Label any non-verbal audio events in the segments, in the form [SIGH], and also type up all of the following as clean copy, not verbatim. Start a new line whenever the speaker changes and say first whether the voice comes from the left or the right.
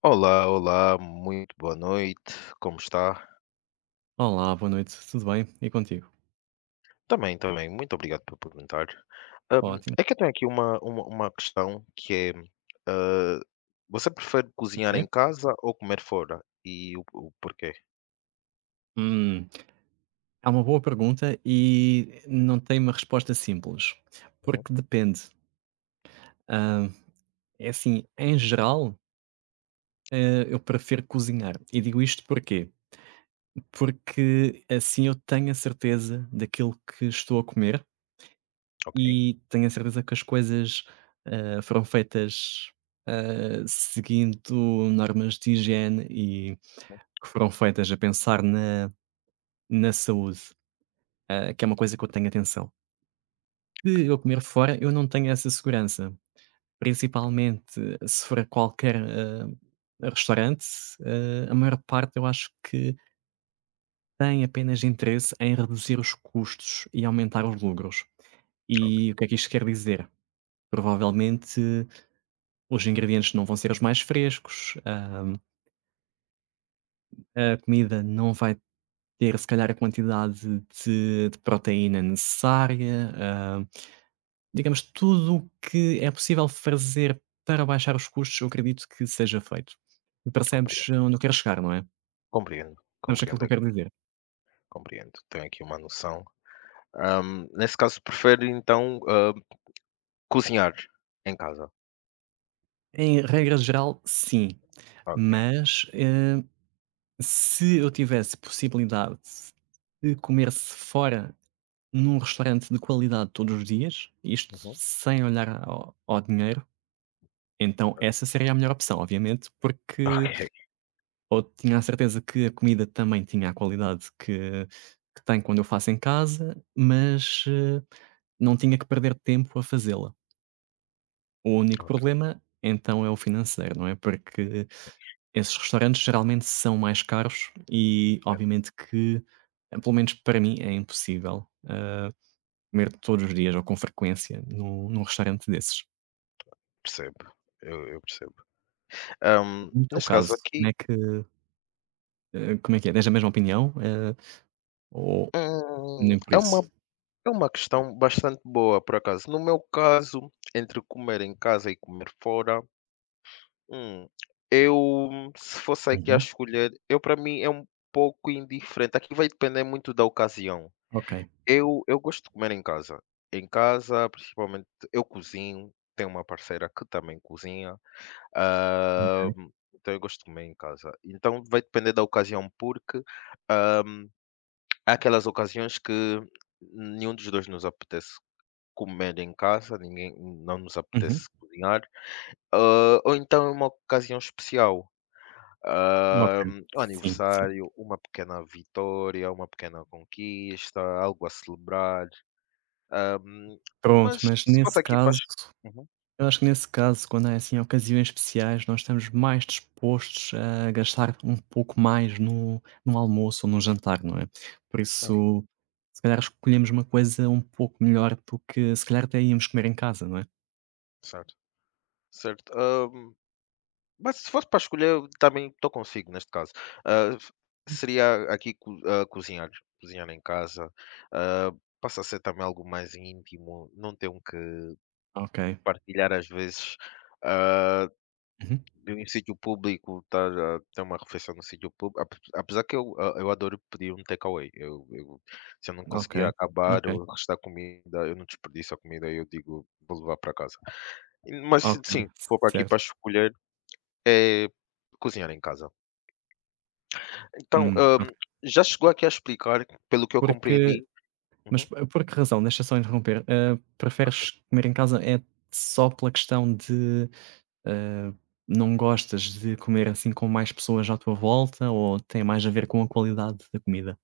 left: Olá, olá, muito boa noite, como está?
right: Olá, boa noite, tudo bem? E contigo?
left: Também, também, muito obrigado por perguntar. Hum,
right: Ótimo,
left: é que eu tenho aqui uma questão que é, ah, você prefere cozinhar
right: ok.
left: em casa ou comer fora? E o porquê?
right: Hum, É uma boa pergunta e não tem uma resposta simples,
left: Uhum,
right: porque depende. Ah, É assim, em geral, eu prefiro cozinhar. E digo isto porquê? Porque assim eu tenho a certeza daquilo que estou a comer
left: ok,
right: e tenho a certeza que as coisas foram feitas seguindo normas de higiene e
left: uhum,
right: que foram feitas a pensar na saúde. Que é uma coisa que eu tenho atenção. Se eu comer fora, eu não tenho essa segurança, principalmente se for a qualquer, restaurante, a maior parte eu acho que tem apenas interesse em reduzir os custos e aumentar os lucros.
left: ok,
right: E o que é que isto quer dizer? Provavelmente os ingredientes não vão ser os mais frescos, a comida não vai ter se calhar a quantidade de proteína necessária, Digamos, tudo o que é possível fazer para baixar os custos, eu acredito que seja feito.
left: compreendo,
right: Percebes onde eu quero chegar, não é?
left: compreendo,
right: Percebes aquilo
left: compreendo
right: que eu
left: aqui,
right: quero dizer?
left: compreendo, tenho aqui uma noção. Nesse caso, prefere então cozinhar em casa?
right: Em regra geral, sim.
left: Ok,
right: Mas, se eu tivesse possibilidade de comer-se fora num restaurante de qualidade todos os dias, isto
left: uhum,
right: sem olhar ao dinheiro, então essa seria a melhor opção, obviamente,
left: [LAUGHS]
right: porque
left: ok,
right: ou tinha a certeza que a comida também tinha a qualidade que tem quando eu faço em casa, mas, não tinha que perder tempo a fazê-la. O único
left: ok,
right: problema, então, é o financeiro, não é? Porque esses restaurantes geralmente são mais caros e obviamente que, pelo menos para mim, é impossível, comer todos os dias ou com frequência num restaurante desses.
left: percebo, eu percebo.
right: No teu
left: Neste caso
right: caso, como
left: aqui,
right: é que, como é que é? Tens a mesma opinião, ou
left: hum,
right: nem por
left: é
right: isso?
left: uma é uma questão bastante boa, por acaso. No meu caso, entre comer em casa e comer fora, hum, eu, se fosse aqui a
right: Uhum,
left: escolher, eu para mim é um pouco indiferente. Aqui vai depender muito da ocasião.
right: ok,
left: Eu gosto de comer em casa. Em casa, principalmente, eu cozinho. Tenho uma parceira que também cozinha.
right: ok.
left: Então eu gosto de comer em casa. Então vai depender da ocasião, porque há aquelas ocasiões que nenhum dos 2 nos apetece comer em casa, ninguém não nos
right: Uhum.
left: apetece cozinhar, ou então é uma ocasião especial,
right: Ok.
left: hã, um
right: Sim, sim.
left: aniversário, uma pequena vitória, uma pequena conquista, algo a celebrar. hã,
right: Pronto,
left: mas
right: mas
left: se fosse
right: nesse
left: aqui para as
right: caso
left: uhum,
right: eu acho que nesse caso, quando é, assim, ocasiões especiais, nós estamos mais dispostos a gastar um pouco mais no almoço ou no jantar, não é? Por
left: é,
right: isso, se calhar escolhemos uma coisa um pouco melhor do que se calhar até íamos comer em casa, não é?
left: certo, certo, mas se fosse para escolher, eu também estou consigo neste caso. Ah, f- seria aqui cozinhar, cozinhar em casa. ah, passa a ser também algo mais íntimo, não tenho que
right: Ok.
left: partilhar às vezes ah,
right: Uhum.
left: de um sítio público, estar a ter uma refeição no sítio público. Apesar que eu, eu adoro pedir um takeaway. Se eu não
right: Ok.
left: conseguir acabar
right: Ok.
left: ou restar comida, eu não desperdiço a comida, eu digo, vou levar para casa. Mas
right: Ok.
left: sim, se for aqui para
right: Certo.
left: escolher, é cozinhar em casa. Então,
right: Ok.
left: já chegou aqui a explicar, pelo que eu
right: Porque
left: compreendi uhum,
right: mas por que razão? Deixa só interromper.
left: ok.
right: Preferes comer em casa é só pela questão de Ah, não gostas de comer assim com mais pessoas à tua volta ou tem mais a ver com a qualidade da comida?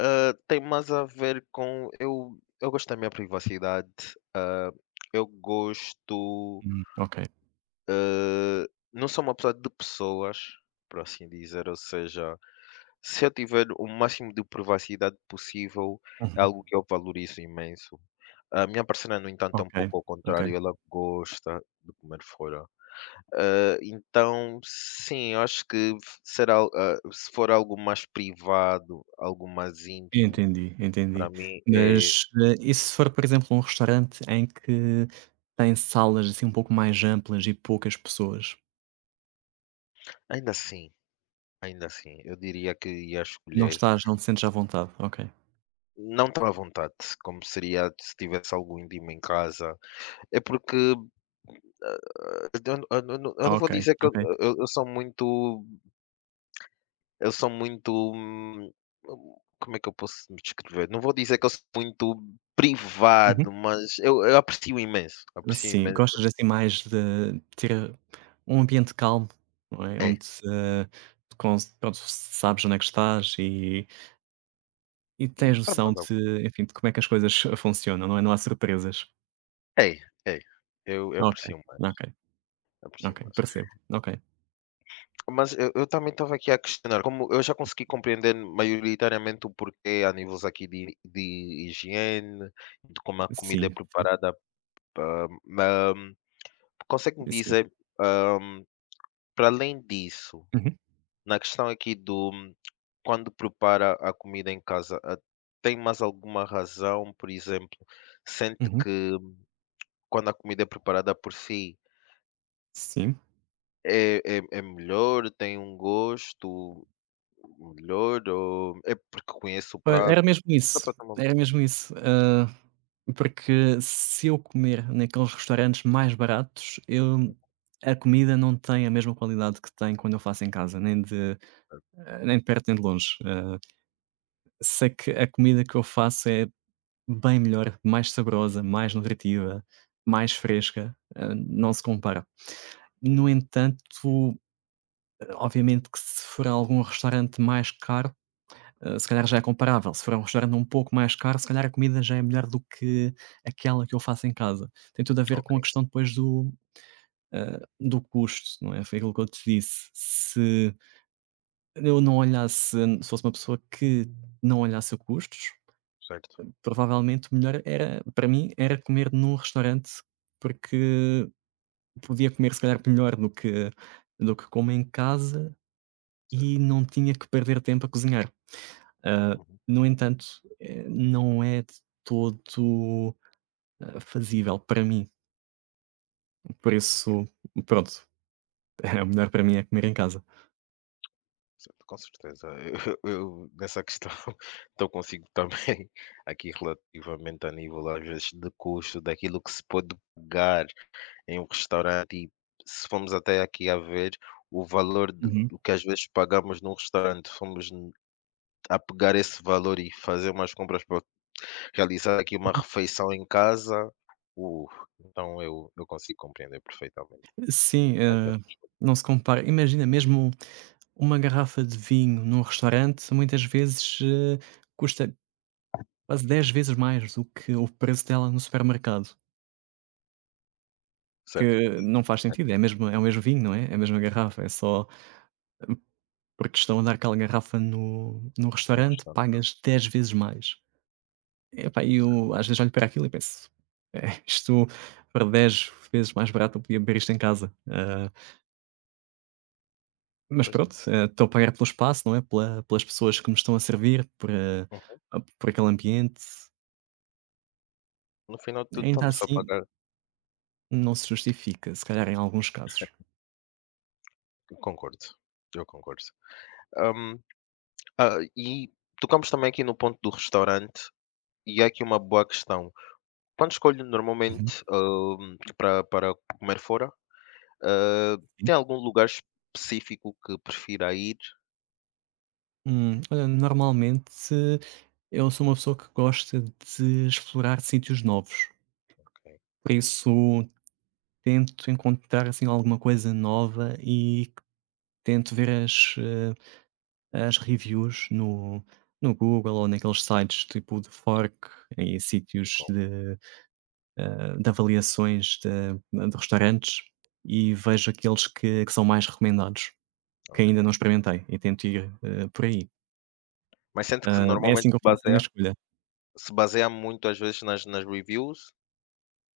left: Hã, tem mais a ver com eu gosto da minha privacidade, hã, eu gosto,
right: Ok.
left: hã, não sou uma pessoa de pessoas, por assim dizer, ou seja, se eu tiver o máximo de privacidade possível, é
right: Uhum.
left: algo que eu valorizo imenso. A minha parceira, no entanto, é um
right: Ok,
left: pouco ao
right: ok.
left: contrário, ela gosta de comer fora. Ah, então, sim, eu acho que será, se for algo mais privado, algo mais íntimo,
right: Entendi,
left: para
right: entendi.
left: mim é
right: Mas, e se for, por exemplo, um restaurante em que tem salas assim um pouco mais amplas e poucas pessoas?
left: ainda assim, ainda assim, eu diria que ia
right: Não
left: escolher.
right: estás não te sentes à vontade? Ok.
left: Não tão à vontade, como seria se tivesse algo íntimo em casa. É porque eu, eu não eu não vou
right: Ok,
left: dizer que eu,
right: ok.
left: eu- eu sou muito, eu sou muito, como é que eu posso me descrever? Não vou dizer que eu sou muito
right: Uhum.
left: privado, mas eu aprecio imenso, aprecio
right: Sim,
left: imenso.
right: gostas assim mais de ter um ambiente calmo, não é?
left: É,
right: Onde, cons pronto, sabes onde é que estás e E
left: e
right: tens
left: para
right: noção
left: mais Parmalat
right: de, enfim, de como é que as coisas funcionam, não é? Não há surpresas.
left: é, é. Eu
right: Ok,
left: aprecio mais,
right: ok,
left: aprecio
right: ok,
left: mais.
right: percebo. Ok.
left: Mas eu também estava aqui a questionar, como eu já consegui compreender maioritariamente o porquê a níveis aqui de higiene, de como a comida é
right: Sim, sim,
left: preparada para ma consegue-me
right: sim.
left: dizer, hã, para além disso,
right: Uhum,
left: na questão aqui do quando prepara a comida em casa, tem mais alguma razão, por exemplo, sente
right: uhum,
left: que quando a comida é preparada por si
right: sim.
left: é é melhor, tem um gosto melhor ou é porque conheço o
right: Pois,
left: prato?
right: era mesmo
left: Só
right: isso,
left: para ter uma
right: era mesmo isso. Porque se eu comer naqueles restaurantes mais baratos, eu a comida não tem a mesma qualidade que tem quando eu faço em casa, nem de nem de perto nem de longe. Sei que a comida que eu faço é Bem melhor, mais saborosa, mais nutritiva, mais fresca, não se compara.
left: uhum,
right: No entanto, obviamente que se for a algum restaurante mais caro, se calhar já é comparável, se for a um restaurante um pouco mais caro, se calhar a comida já é melhor do que aquela que eu faço em casa. Tem tudo a ver
left: ok,
right: com a questão depois do, do custo, não é, foi aquilo que eu te disse, se eu não olhasse se fosse uma pessoa que não olhasse a custos,
left: certo,
right: Provavelmente o melhor era para mim, era comer num restaurante, porque podia comer se calhar melhor do que como em casa
left: certo.
right: e não tinha que perder tempo a cozinhar. Ah,
left: Uhum.
right: no entanto, não é de todo, fazível para mim, por isso,
left: Compreendo,
right: pronto, [LAUGHS] é, o melhor para mim é comer em casa.
left: certo, com certeza. [LAUGHS] Eu eu nessa questão [LAUGHS] então consigo também [LAUGHS] aqui relativamente a nível, às vezes, de custo daquilo que se pode pagar em um restaurante e se formos até aqui a ver o valor de
right: Uhum.
left: do que às vezes pagamos num restaurante, a pegar esse valor e fazer umas compras para realizar aqui uma refeição em casa, uh, então eu consigo compreender perfeitamente.
right: Sim,
left: Aqui é
right: não se compara. Imagina mesmo uma garrafa de vinho num restaurante, muitas vezes, custa quase 10 vezes mais do que o preço dela no supermercado,
left: certo,
right: que não faz
left: é,
right: sentido, é mesmo é o mesmo vinho, não é? É a mesma garrafa, é só porque estão a dar aquela garrafa no
left: num
right: restaurante,
left: restaurante,
right: pagas 10 vezes mais. Epá, e eu às vezes olho para aquilo e penso: "É, isto para 10 vezes mais barato eu podia beber isto em casa". Mas
left: pois é.
right: pronto, estou a pagar pelo espaço, não é, pela pelas pessoas que me estão a servir, por,
left: Uhum.
right: a por aquele ambiente.
left: No final de tudo
right: Ainda
left: estamos a
right: assim,
left: pagar.
right: não se justifica, se calhar em alguns casos.
left: Eu concordo, eu concordo. Hum, e tocamos também aqui no ponto do restaurante, e é aqui uma boa questão. Quando escolhe
right: Uhum,
left: normalmente, para comer fora, ah,
right: sim.
left: tem algum lugar específico que prefira ir?
right: Olha, normalmente eu sou uma pessoa que gosta de explorar sítios novos,
left: Ok,
right: por isso tento encontrar, assim, alguma coisa nova e tento ver as, as reviews no Google ou naqueles sites tipo de fork em sítios
left: bom,
right: de avaliações de restaurantes e vejo aqueles que são mais recomendados, que ainda não
left: ok.
right: experimentei e tento ir por aí.
left: Mas sente que
right: É
left: normalmente
right: assim que eu faço a minha
left: baseia
right: escolha.
left: se baseia muito às vezes nas nas reviews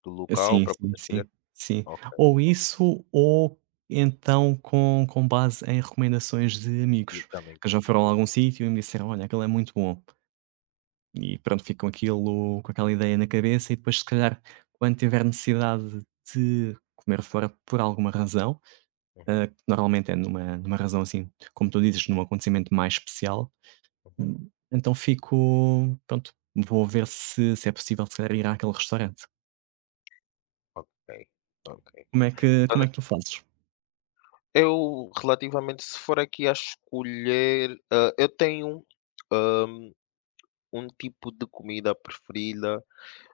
left: do local
right: Sim,
left: para
right: sim,
left: poder escolher?
right: sim, sim.
left: Ok,
right: Ou isso, ou então com base em recomendações de
left: e
right: amigos
left: também
right: que já foram a
left: gosto.
right: algum sítio e me disseram: Olha, aquilo é muito bom. E pronto, fico com aquilo, com aquela ideia na cabeça. E depois, se calhar, quando tiver necessidade de comer fora por alguma razão,
left: Uhum,
right: Normalmente é numa razão assim, como tu dizes, num acontecimento mais especial.
left: uhum.
right: Então fico pronto, vou ver se é possível se calhar ir àquele restaurante.
left: Ok, ok.
right: Como
left: Olha,
right: é que tu fazes?
left: eu relativamente se for aqui a escolher, eu tenho um um tipo de comida preferida.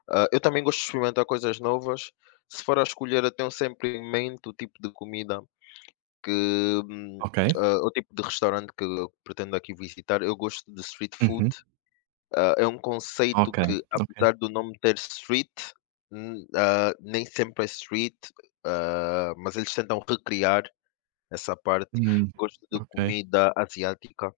left: Eu também gosto de experimentar coisas novas. Se for a escolher, eu tenho sempre em mente o tipo de comida que, hum,
right: Ok.
left: o tipo de restaurante que eu pretendo aqui visitar. Eu gosto de street food.
right: Uhum.
left: Ah, é um conceito
right: Ok,
left: que,
right: ok.
left: apesar do nome ter street, nem sempre é street, mas eles tentam recriar essa parte.
right: Hum.
left: Gosto de
right: Ok,
left: comida asiática,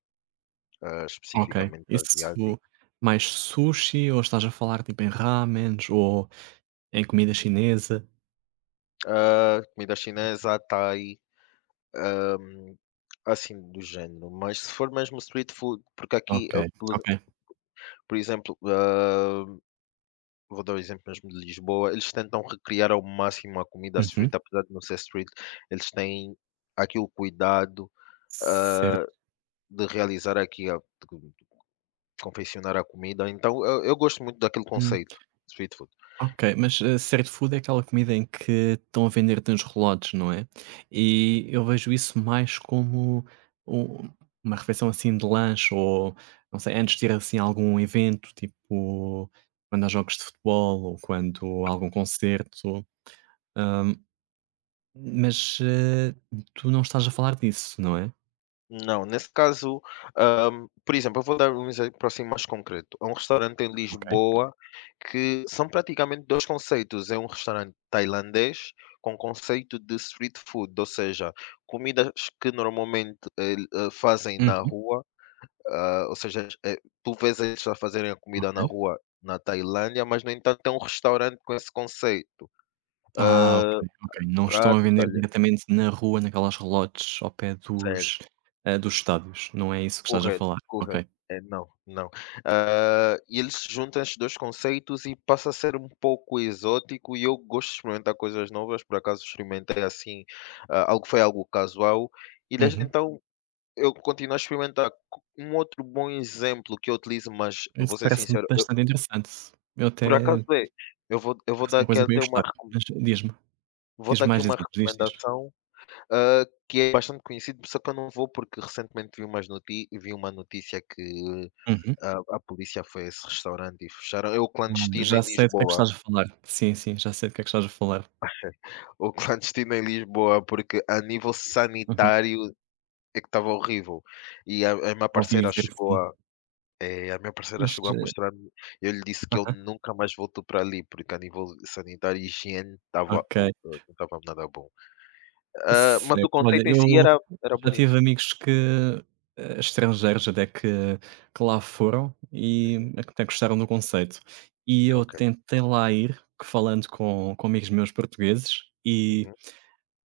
right: ok.
left: especificamente asiática.
right: Isso mais sushi ou estás a falar tipo em ramens ou em comida chinesa?
left: Ah, comida chinesa, Thai, hum, assim do género. Mas se for mesmo street food, porque aqui,
right: Ok, ok.
left: por exemplo, vou dar o exemplo mesmo de Lisboa. Eles tentam recriar ao máximo a comida street,
right: Uhum.
left: apesar de não ser street, eles têm aqui o cuidado
right: Certo.
left: de realizar aqui a de confeccionar a comida. Então eu gosto muito daquele conceito, street food.
right: Ok, mas, street food é aquela comida em que estão a vender-te uns relotes, não é? E eu vejo isso mais como u uma refeição, assim, de lanche ou, não sei, antes de ir, assim, a algum evento, tipo, quando há jogos de futebol ou quando há algum concerto, hã, mas, tu não estás a falar disso, não é?
left: Não, nesse caso, por exemplo, eu vou dar um exemplo assim mais concreto. Há um restaurante em
right: Ok.
left: Lisboa que são praticamente 2 conceitos. É um restaurante tailandês com conceito de street food, ou seja, comidas que normalmente, fazem na
right: Uhum,
left: rua, ou seja, tu vês eles a fazerem a comida na
right: ok.
left: rua na Tailândia, mas no entanto é um restaurante com esse conceito.
right: Ah, ok,
left: Hã,
right: ok. Não estão a
left: pratos,
right: vender
left: talhe
right: diretamente na rua, naquelas relotes ao pé dos,
left: certo.
right: dos estádios. Não é isso que estás a
left: Correto,
right: falar.
left: correto.
right: Ok.
left: É, não, não. Ah, e eles juntam estes 2 conceitos e passa a ser um pouco exótico e eu gosto de experimentar coisas novas, por acaso experimentei assim, algo foi algo casual e desde
right: Uhum.
left: então eu continuo a experimentar. Co um outro bom exemplo que eu utilizo, mas
right: Isso
left: vou ser
right: parece-me
left: sincero, eu
right: bastante interessante. Eu
left: por acaso
right: até
left: é, eu vou
right: parece
left: dar
right: uma
left: aqui
right: coisa que eu ia
left: até uma
right: gostar.
left: recome
right: Mas diz-me,
left: vou dar
right: diz-me
left: aqui
right: mais
left: uma
right: exemplos. Diz, diz.
left: recomendação, que é bastante conhecido, só que eu não vou porque recentemente vi umas noti vi uma notícia que
right: Uhum.
left: a polícia foi a esse restaurante e fecharam é o
right: Ah,
left: Clandestino
right: já
left: em
right: sei do que é que
left: Lisboa,
right: estás a falar. Sim, sim, já sei do que é que estás a falar.
left: o [LAUGHS] Clandestino em Lisboa, porque a nível
right: Uhum.
left: sanitário é que estava horrível. E a minha
right: Ouvi
left: parceira
right: dizer que
left: chegou
right: sim.
left: a a minha parceira
right: Mas,
left: chegou a mostrar-me. Eu lhe disse que eu
right: aham,
left: nunca mais volto para ali, porque a nível sanitário e higiene
right: ok.
left: não estava nada bom. Ah, mas o
right: Certo. Olha,
left: conceito em si
right: eu
left: era era
right: já
left: bonito.
right: tive amigos que, estrangeiros até que lá foram e até gostaram do conceito. E eu
left: Ok.
right: tentei lá ir, que falando com amigos meus portugueses, e
left: Uhum.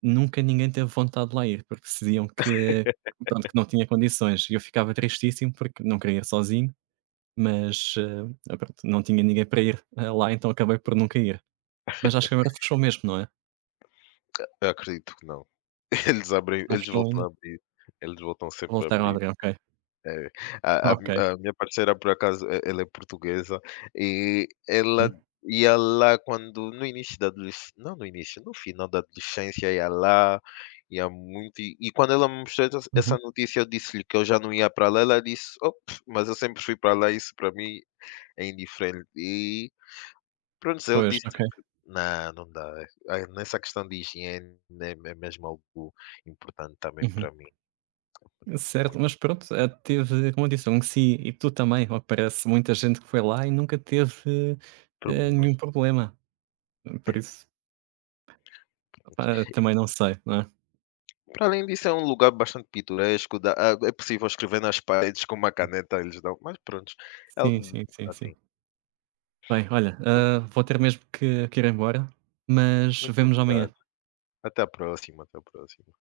right: nunca ninguém teve vontade de lá ir, porque diziam que,
left: [LAUGHS]
right: pronto, que não tinha condições. E eu ficava tristíssimo porque não queria ir sozinho, mas, pronto, não tinha ninguém para ir, lá, então acabei por nunca ir. Mas acho que agora fechou mesmo, não é?
left: Eu acredito que não. [LAUGHS] Eles abrem
right: Não
left: eles
right: fechou
left: voltam
right: ainda?
left: a abrir, eles voltam sempre a
right: Voltaram a
left: abrir.
right: abrir, ok.
left: É, a
right: Ok.
left: a minha parceira, por acaso, e ela é portuguesa e ela
right: Uhum.
left: ia lá quando no início da adolesc não no início, no final da adolescência ia lá, ia muito e quando ela me mostrou essa essa
right: Uhum.
left: notícia, eu disse-lhe que eu já não ia para lá, ela disse: "Oh, pff, mas eu sempre fui para lá, isso para mim é indiferente". E pronto, eu
right: Pois,
left: disse:
right: ok.
left: "Não, não dá, ai, nessa questão de higiene é mesmo algo importante também
right: Uhum.
left: para mim, é
right: Certo,
left: muito
right: mas pronto, teve, como eu disse, um si e tu também, ao que parece, muita gente que foi lá e nunca teve, nenhum
left: problemas".
right: problema. Por isso,
left: É.
right: opá, também não sei, não é?
left: Para além disso, é um lugar bastante pitoresco, dá é possível escrever nas paredes com uma caneta, eles dão mas pronto, é
right: Sim,
left: algo
right: sim, sim, sim.
left: assim.
right: Bem, olha, vou ter mesmo que ir embora, mas
left: Muito
right: vemos amanhã.
left: obrigado, até a próxima, até a próxima.